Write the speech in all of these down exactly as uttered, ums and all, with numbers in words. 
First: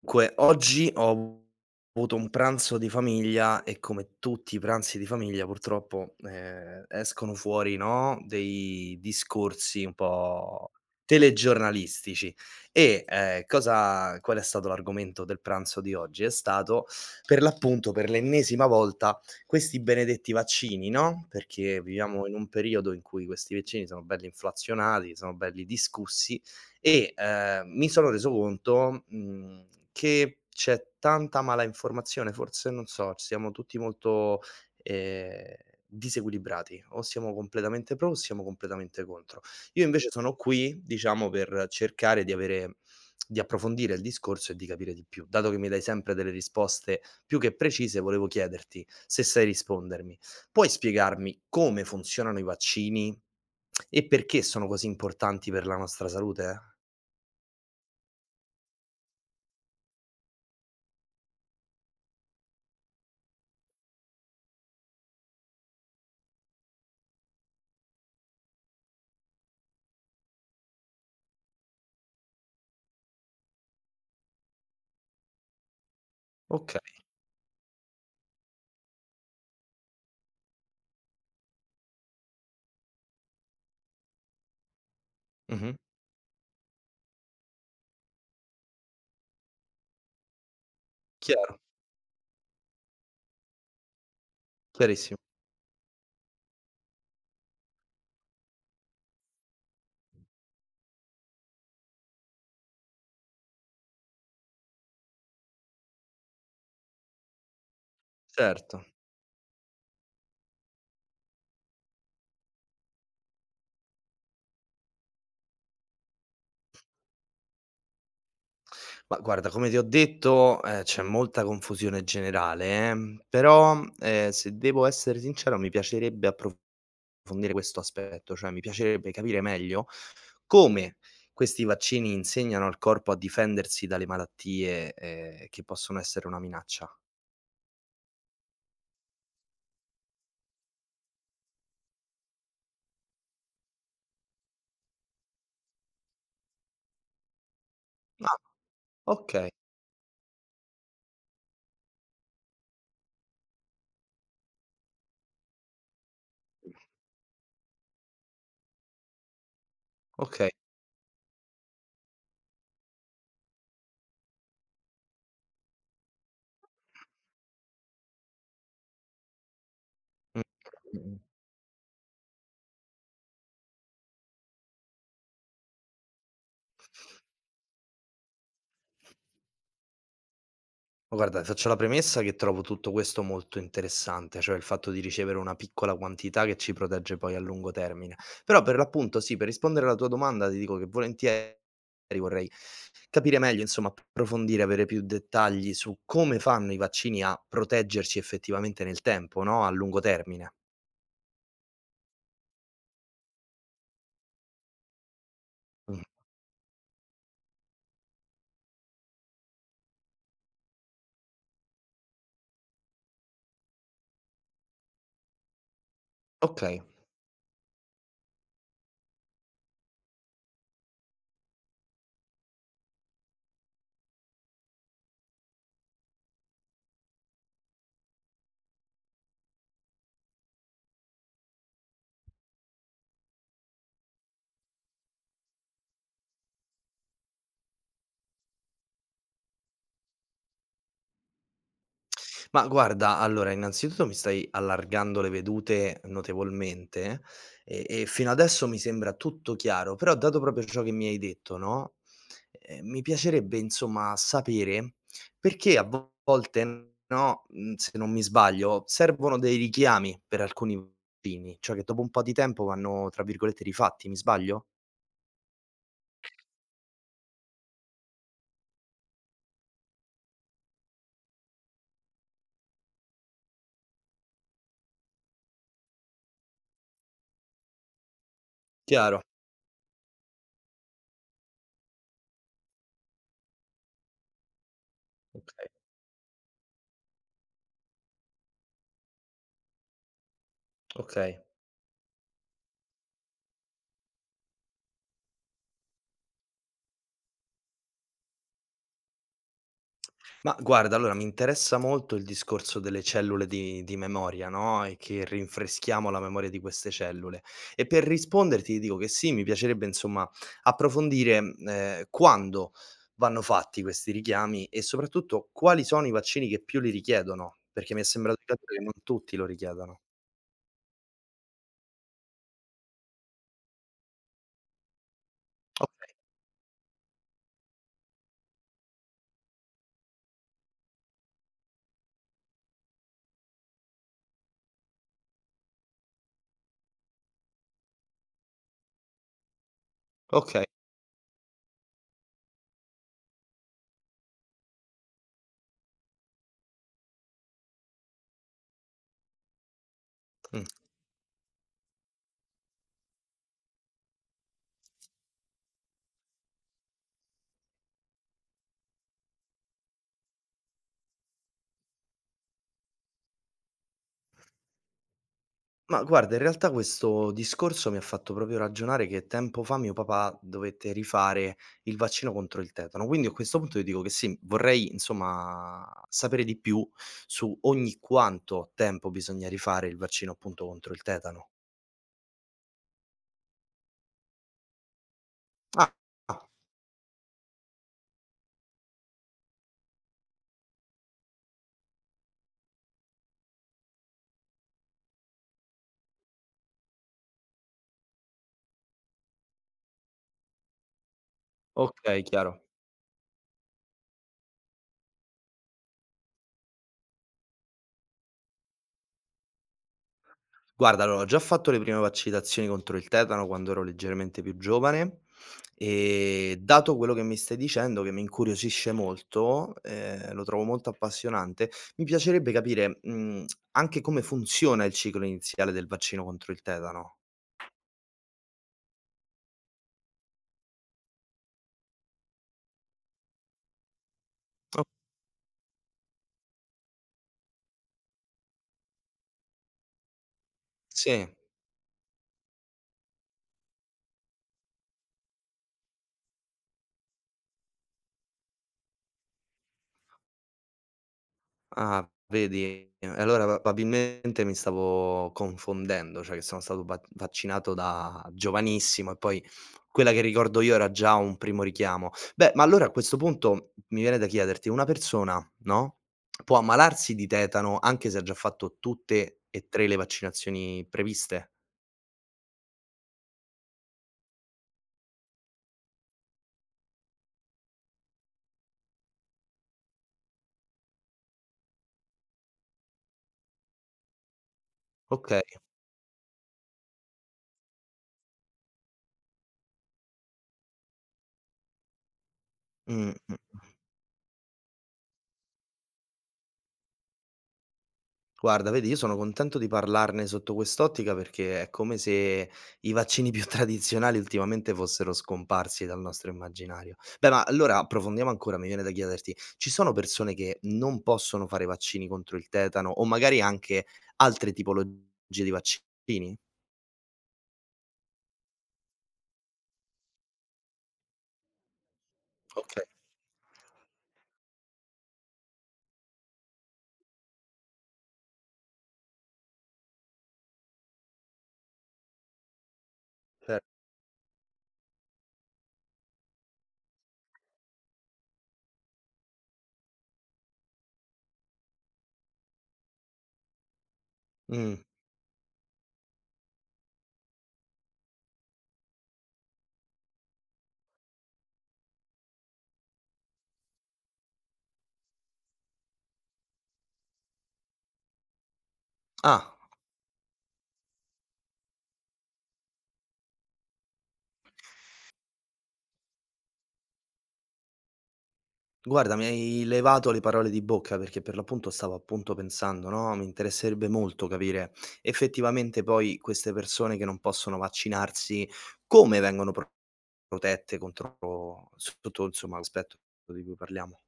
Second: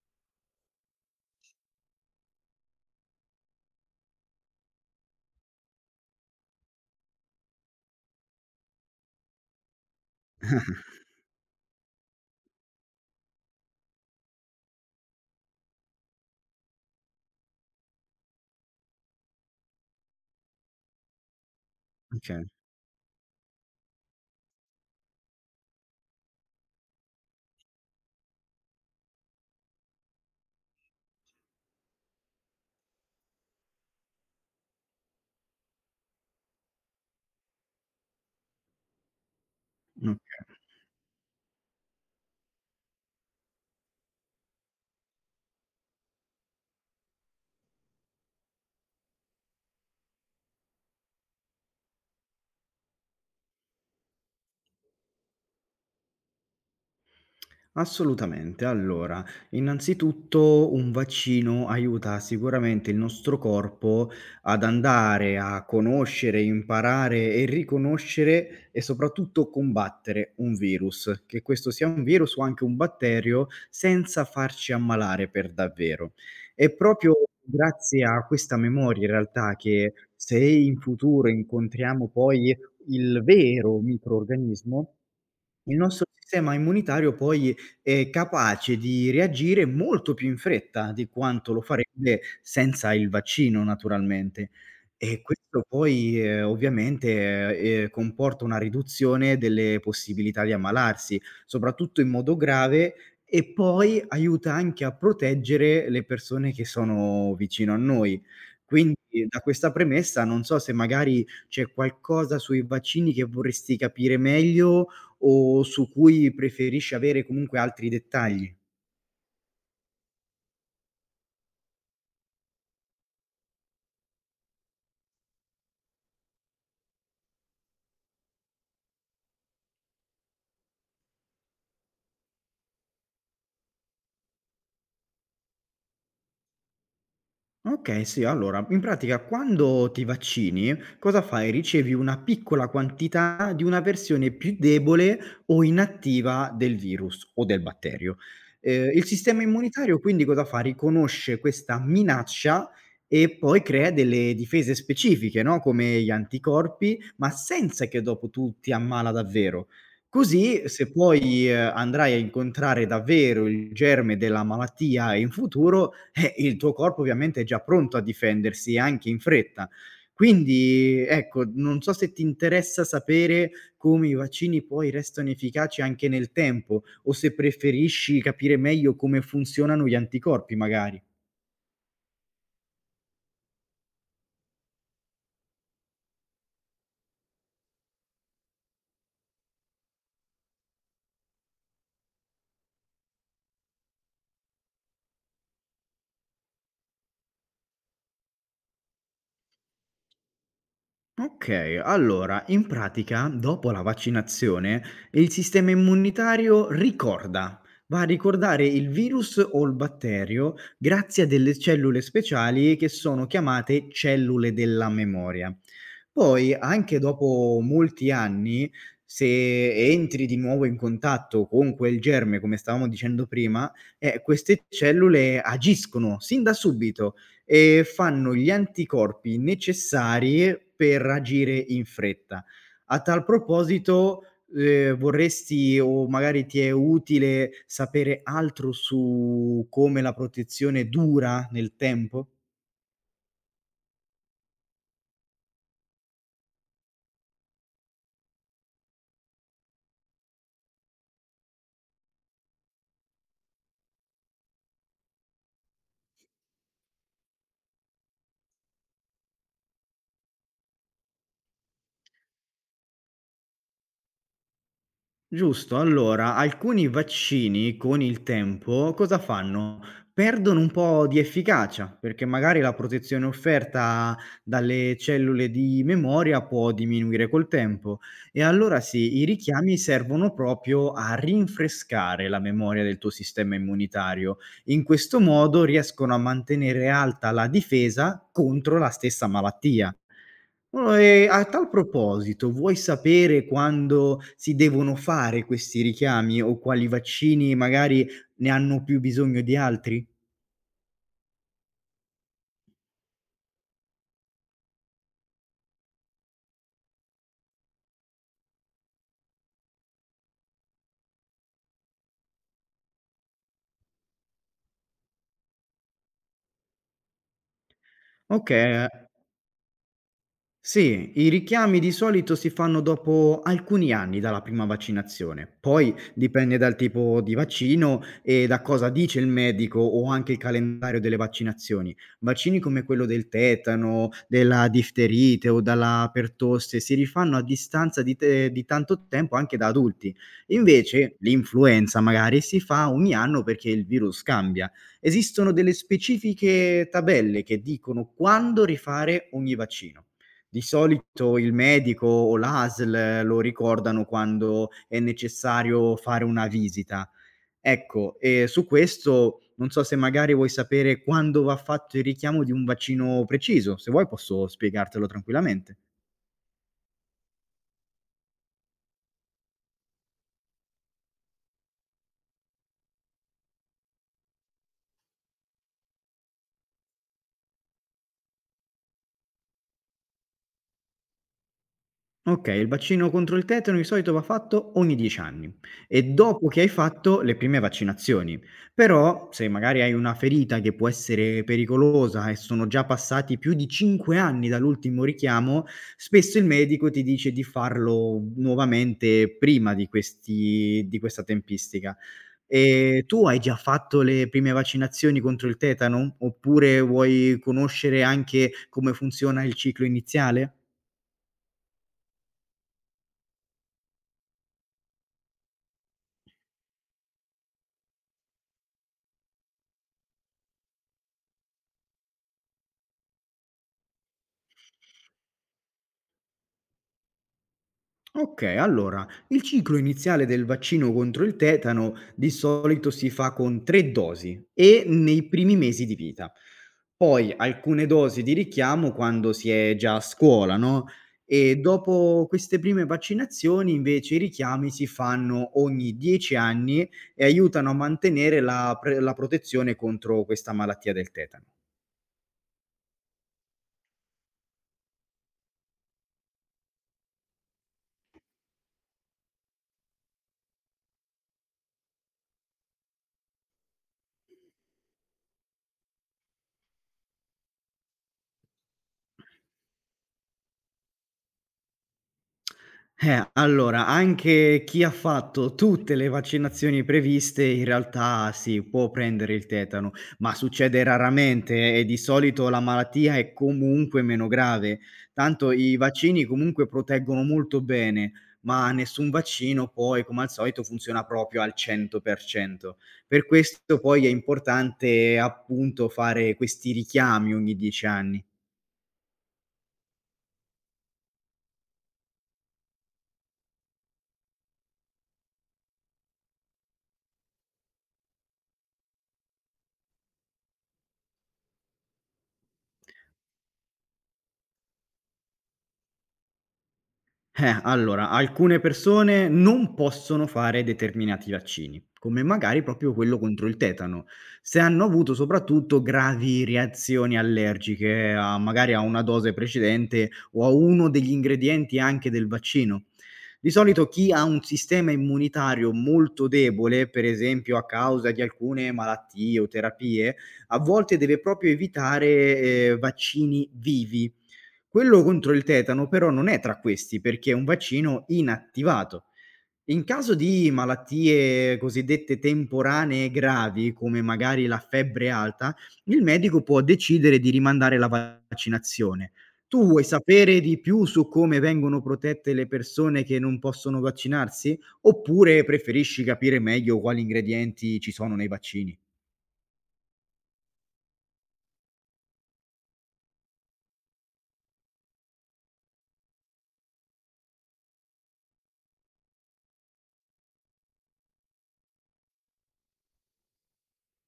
Dunque, oggi ho avuto un pranzo di famiglia e come tutti i pranzi di famiglia purtroppo, ehm, escono fuori, no, dei discorsi un po' telegiornalistici e, ehm, cosa qual è stato l'argomento del pranzo di oggi? È stato, per l'appunto, per l'ennesima volta, questi benedetti vaccini, no, perché viviamo in Okay, un periodo in cui questi vaccini sono belli inflazionati, sono belli discussi e, ehm, mi sono reso conto, mhmm, che c'è tanta malainformazione, forse non so, siamo tutti molto, ehm, disequilibrati, o siamo completamente pro o siamo completamente contro. Io invece mh, sono qui, diciamo, per cercare di avere di approfondire il discorso e di capire di più. Dato che mi dai sempre delle risposte più che precise, volevo chiederti se sai rispondermi. Puoi spiegarmi come funzionano i vaccini e perché sono così importanti per la nostra salute? assolutamente. Allora, innanzitutto un vaccino aiuta sicuramente il nostro corpo ad andare a conoscere, imparare e riconoscere e soprattutto combattere un virus, che questo sia un virus o anche un batterio, senza farci ammalare per davvero. E Okay. proprio grazie a questa memoria in realtà che se in futuro incontriamo poi il vero microrganismo. Mh-mh. Il nostro sistema immunitario poi è capace di reagire molto più in fretta di quanto Chiaro, lo farebbe senza il vaccino naturalmente. chiarissimo, E questo poi, ehm, ovviamente, ehm, comporta una riduzione delle possibilità di ammalarsi, soprattutto in modo grave, e poi aiuta anche a proteggere le persone che sono vicino a noi. certo. Quindi da questa premessa non so se magari c'è qualcosa sui vaccini che vorresti capire meglio o su cui preferisci avere comunque altri dettagli. Ma guarda, come ti ho detto, ehm, c'è molta confusione generale, ehm, però, ehm, se devo essere sincero mi piacerebbe approfondire questo aspetto, cioè mi piacerebbe capire meglio come questi vaccini insegnano al corpo a difendersi dalle malattie, ehm, che possono essere una minaccia. Okay, sì, allora, in pratica quando ti vaccini, cosa fai? Ricevi una piccola quantità di una versione più debole o inattiva del virus o del batterio. Ah, Ehm, il sistema okay, immunitario quindi cosa fa? Riconosce questa minaccia e poi crea delle difese specifiche, no, come gli anticorpi, ma senza che dopo tu ti ammala davvero. okay. Così se poi, ehm, andrai a incontrare davvero il germe della malattia in futuro, eh, il tuo corpo ovviamente è già pronto a difendersi, anche in fretta. Quindi Mh-mh. ecco, non so se ti interessa sapere come i vaccini poi restano efficaci anche nel tempo, o se preferisci capire meglio come funzionano gli anticorpi magari. Guarda, faccio la premessa che trovo tutto questo molto interessante, cioè il fatto di ricevere una piccola quantità che ci protegge poi a lungo termine. Però per l'appunto sì, per rispondere alla tua domanda ti dico che volentieri vorrei capire meglio, insomma, approfondire, avere più dettagli su come fanno i vaccini a proteggerci effettivamente nel tempo, no, a lungo termine. Okay, allora in pratica dopo la vaccinazione il sistema Mh, immunitario ricorda, va a ricordare il virus o il batterio grazie a delle cellule speciali che sono chiamate cellule della memoria. Poi okay. anche dopo molti anni, se entri di nuovo in contatto con quel germe, come stavamo dicendo prima, eh, queste cellule agiscono sin da subito e fanno gli anticorpi necessari per agire in fretta. A tal proposito, ehm, vorresti o magari ti è utile sapere altro su come la protezione dura nel tempo? Ma guarda, allora innanzitutto mi stai allargando le vedute notevolmente e e fino adesso mi sembra tutto chiaro, però dato proprio ciò che mi hai detto, no, ehm, mi piacerebbe insomma sapere perché a vo- volte, no, mhmm, se non mi sbaglio, servono dei richiami per alcuni vini, cioè che dopo un po' di tempo vanno, tra virgolette, "rifatti", mi sbaglio? Giusto, allora alcuni vaccini con il tempo cosa fanno? Perdono un po' di efficacia, perché magari la protezione offerta dalle cellule di memoria può diminuire col tempo e allora sì, Chiaro, i richiami servono proprio a rinfrescare la memoria del tuo sistema immunitario. In questo modo okay, riescono a mantenere alta la difesa contro la stessa malattia. Uhm, e okay. a tal proposito, vuoi sapere quando si devono fare questi richiami o quali vaccini magari ne hanno più bisogno di altri? Ma guarda, allora mi interessa molto il discorso delle cellule di di memoria, no, e che rinfreschiamo la memoria di queste cellule. E per risponderti ti dico che sì, mi piacerebbe insomma approfondire, ehm, quando vanno fatti questi richiami e soprattutto quali sono i vaccini che più li richiedono, perché mi è sembrato di capire che Okay. non tutti lo richiedono. Sì, i richiami di solito si fanno dopo alcuni anni dalla prima vaccinazione, poi Okay, dipende dal tipo di vaccino e da cosa dice il medico o anche il calendario delle vaccinazioni. Vaccini come quello del tetano, della difterite o dalla pertosse si rifanno a distanza di, te- di tanto tempo anche da adulti. okay. Invece l'influenza magari si fa ogni anno perché il virus cambia. Esistono delle specifiche tabelle che dicono quando rifare ogni vaccino. Di solito il medico o l'A S L lo ricordano quando è necessario fare una visita. Ecco, ehm, su questo non so se magari vuoi sapere quando va fatto il richiamo di un vaccino preciso. Se vuoi posso spiegartelo tranquillamente. Ma guarda, in realtà questo discorso mi ha fatto proprio ragionare che tempo fa mio papà dovette rifare il vaccino contro il tetano. Quindi a questo punto io dico che sì, vorrei insomma sapere di più su ogni quanto tempo bisogna rifare il vaccino appunto contro il tetano. Okay, il vaccino contro il tetano di solito va fatto ogni dieci anni Ah, e dopo ah, che hai fatto le prime vaccinazioni. Però, se magari hai una ferita che può essere pericolosa e sono già passati più di cinque anni dall'ultimo richiamo, spesso il medico ti dice di farlo nuovamente prima di questi di questa tempistica. okay, chiaro. Ehm, tu hai già fatto le prime vaccinazioni contro il tetano? Oppure vuoi conoscere anche come funziona il ciclo iniziale? Guarda, allora ho già fatto le prime vaccinazioni contro il tetano quando ero leggermente più giovane e dato quello che mi stai dicendo, che mi incuriosisce molto, ehm, lo trovo molto appassionante, mi piacerebbe capire, mhmm, anche come funziona il ciclo iniziale del vaccino contro il tetano. Okay, allora, il ciclo iniziale del vaccino contro il tetano di solito si fa con tre dosi O e nei primi mesi di vita. Poi alcune dosi di richiamo quando si è già a scuola, no, sì. e dopo queste prime vaccinazioni invece i richiami si fanno ogni dieci anni e aiutano a mantenere la pre la protezione contro questa malattia del tetano. Ah, vedi? E allora probabilmente mi stavo confondendo, cioè che sono stato va vaccinato da giovanissimo e poi quella che ricordo io era già un primo richiamo. Beh, ma allora a questo punto mi viene da chiederti, una persona, no, può ammalarsi di tetano anche se ha già fatto tutte e tre le vaccinazioni previste? Eh, allora, anche chi ha fatto tutte le vaccinazioni previste, in realtà sì, può prendere il tetano, ma succede raramente e di solito la malattia è comunque meno grave. Okay. Tanto i vaccini comunque proteggono molto bene, ma nessun vaccino poi, come al solito, funziona proprio al cento per cento. Mh, Per mh. questo poi è importante appunto fare questi richiami ogni dieci anni. Guarda, vedi, io sono contento di parlarne sotto quest'ottica perché è come se i vaccini più tradizionali ultimamente fossero scomparsi dal nostro immaginario. Beh, ma allora approfondiamo ancora, mi viene da chiederti, ci sono persone che non possono fare vaccini contro il tetano o magari anche altre tipologie di vaccini? Eh, allora, alcune persone non possono fare determinati vaccini, come magari Okay, proprio quello contro il tetano, se hanno avuto soprattutto gravi reazioni allergiche, a, magari a una dose precedente o a uno degli ingredienti anche del vaccino. Di cer solito chi ha un sistema immunitario molto debole, per esempio a causa di alcune malattie o terapie, a volte deve proprio evitare, eh, vaccini vivi. Mh. Quello contro il tetano però non è tra questi, perché è un vaccino inattivato. In caso di malattie cosiddette temporanee gravi, come magari la febbre alta, il medico può decidere di rimandare la vaccinazione. Ah. Tu vuoi sapere di più su come vengono protette le persone che non possono vaccinarsi? Oppure preferisci capire meglio quali ingredienti ci sono nei vaccini? Guarda, mi hai levato le parole di bocca perché per l'appunto stavo appunto pensando, no, mi interesserebbe molto capire effettivamente poi queste persone che non possono vaccinarsi come vengono pro protette contro sotto, insomma, l'aspetto di cui parliamo.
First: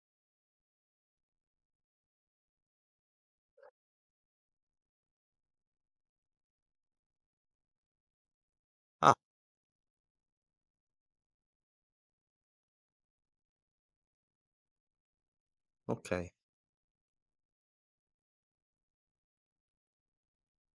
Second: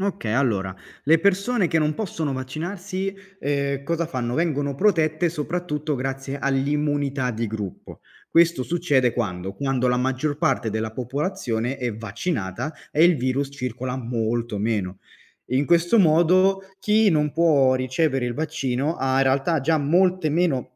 Okay, allora, le persone che non possono vaccinarsi, ehm, cosa fanno? Vengono protette soprattutto grazie all'immunità di gruppo. Questo succede Ah, quando? Quando la maggior parte della popolazione è vaccinata e il virus circola molto meno. In questo okay. modo chi non può ricevere il vaccino ha in realtà già molte meno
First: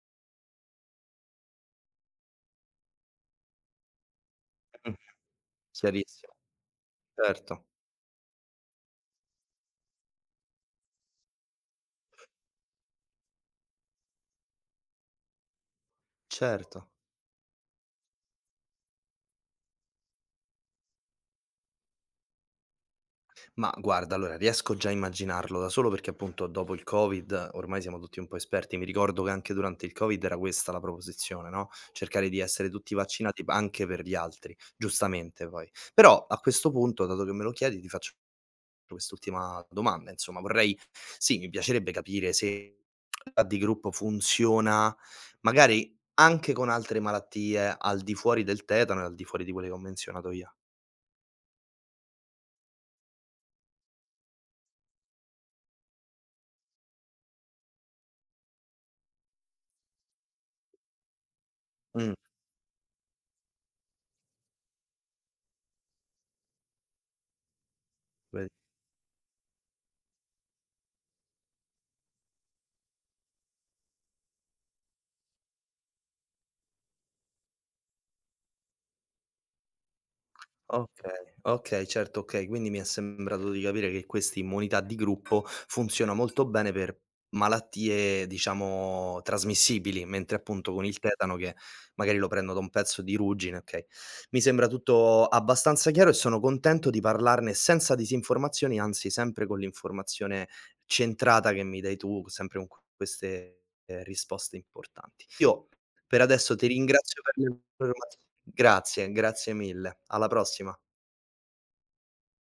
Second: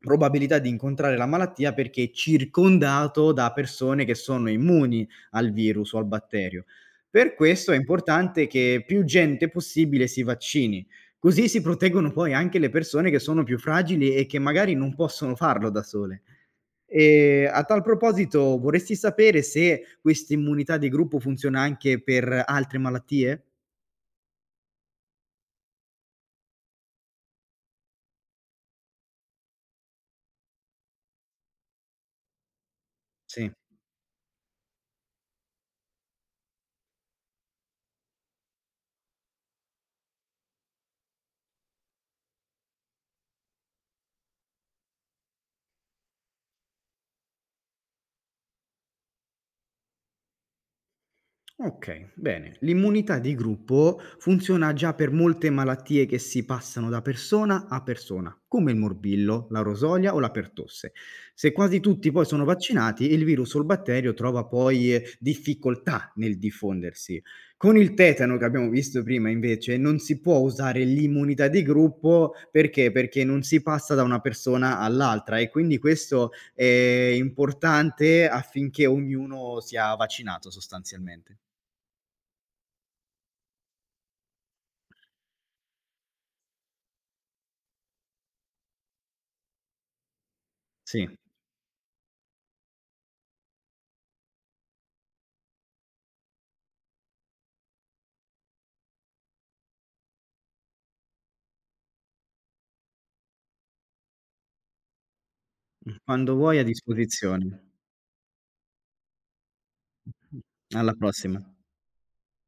probabilità di incontrare la malattia perché è circondato da persone che sono Mh. immuni al virus o al Chiarissimo. batterio. Per Certo, questo è importante che più gente possibile si vaccini, così si proteggono poi anche le persone che sono più fragili e che magari non possono farlo da sole. certo. Ehm, a tal proposito vorresti sapere se questa immunità di gruppo funziona anche per altre malattie? Ma guarda, allora riesco già a immaginarlo da solo perché appunto dopo il Covid ormai siamo tutti un po' esperti. Mi ricordo che anche durante il Covid era questa la proposizione, no? Cercare di essere tutti vaccinati Sì. anche per gli altri, giustamente poi. Però a questo punto, dato che me lo chiedi, ti faccio quest'ultima domanda. Insomma, vorrei, sì, mi piacerebbe capire se la di gruppo funziona magari anche con altre malattie al di fuori del tetano e al di fuori di quelle che ho menzionato io. Okay, bene. L'immunità di gruppo funziona già per molte malattie che si passano da persona a persona, come il morbillo, la rosolia o la pertosse. Se quasi tutti Mm, poi sono vaccinati, il virus o il batterio trova poi, eh, difficoltà nel diffondersi. Con il tetano che vedi. abbiamo visto prima invece non si può usare l'immunità di gruppo perché? Perché non si passa da una persona all'altra e quindi questo è importante affinché ognuno sia vaccinato Okay, sostanzialmente. okay, certo, okay. Quindi mi è sembrato di capire che questa immunità di gruppo funziona molto bene per malattie, diciamo, trasmissibili, mentre appunto con il Sì, tetano che magari lo prendo da un pezzo di ruggine, okay. Mi sembra tutto abbastanza chiaro e sono contento di parlarne senza disinformazioni, anzi sempre con l'informazione centrata che mi dai tu, sempre con queste, ehm, risposte importanti. Io mh, per quando adesso vuoi a ti ringrazio per disposizione. le informaz grazie, grazie mille. Alla Mh, prossima. alla prossima.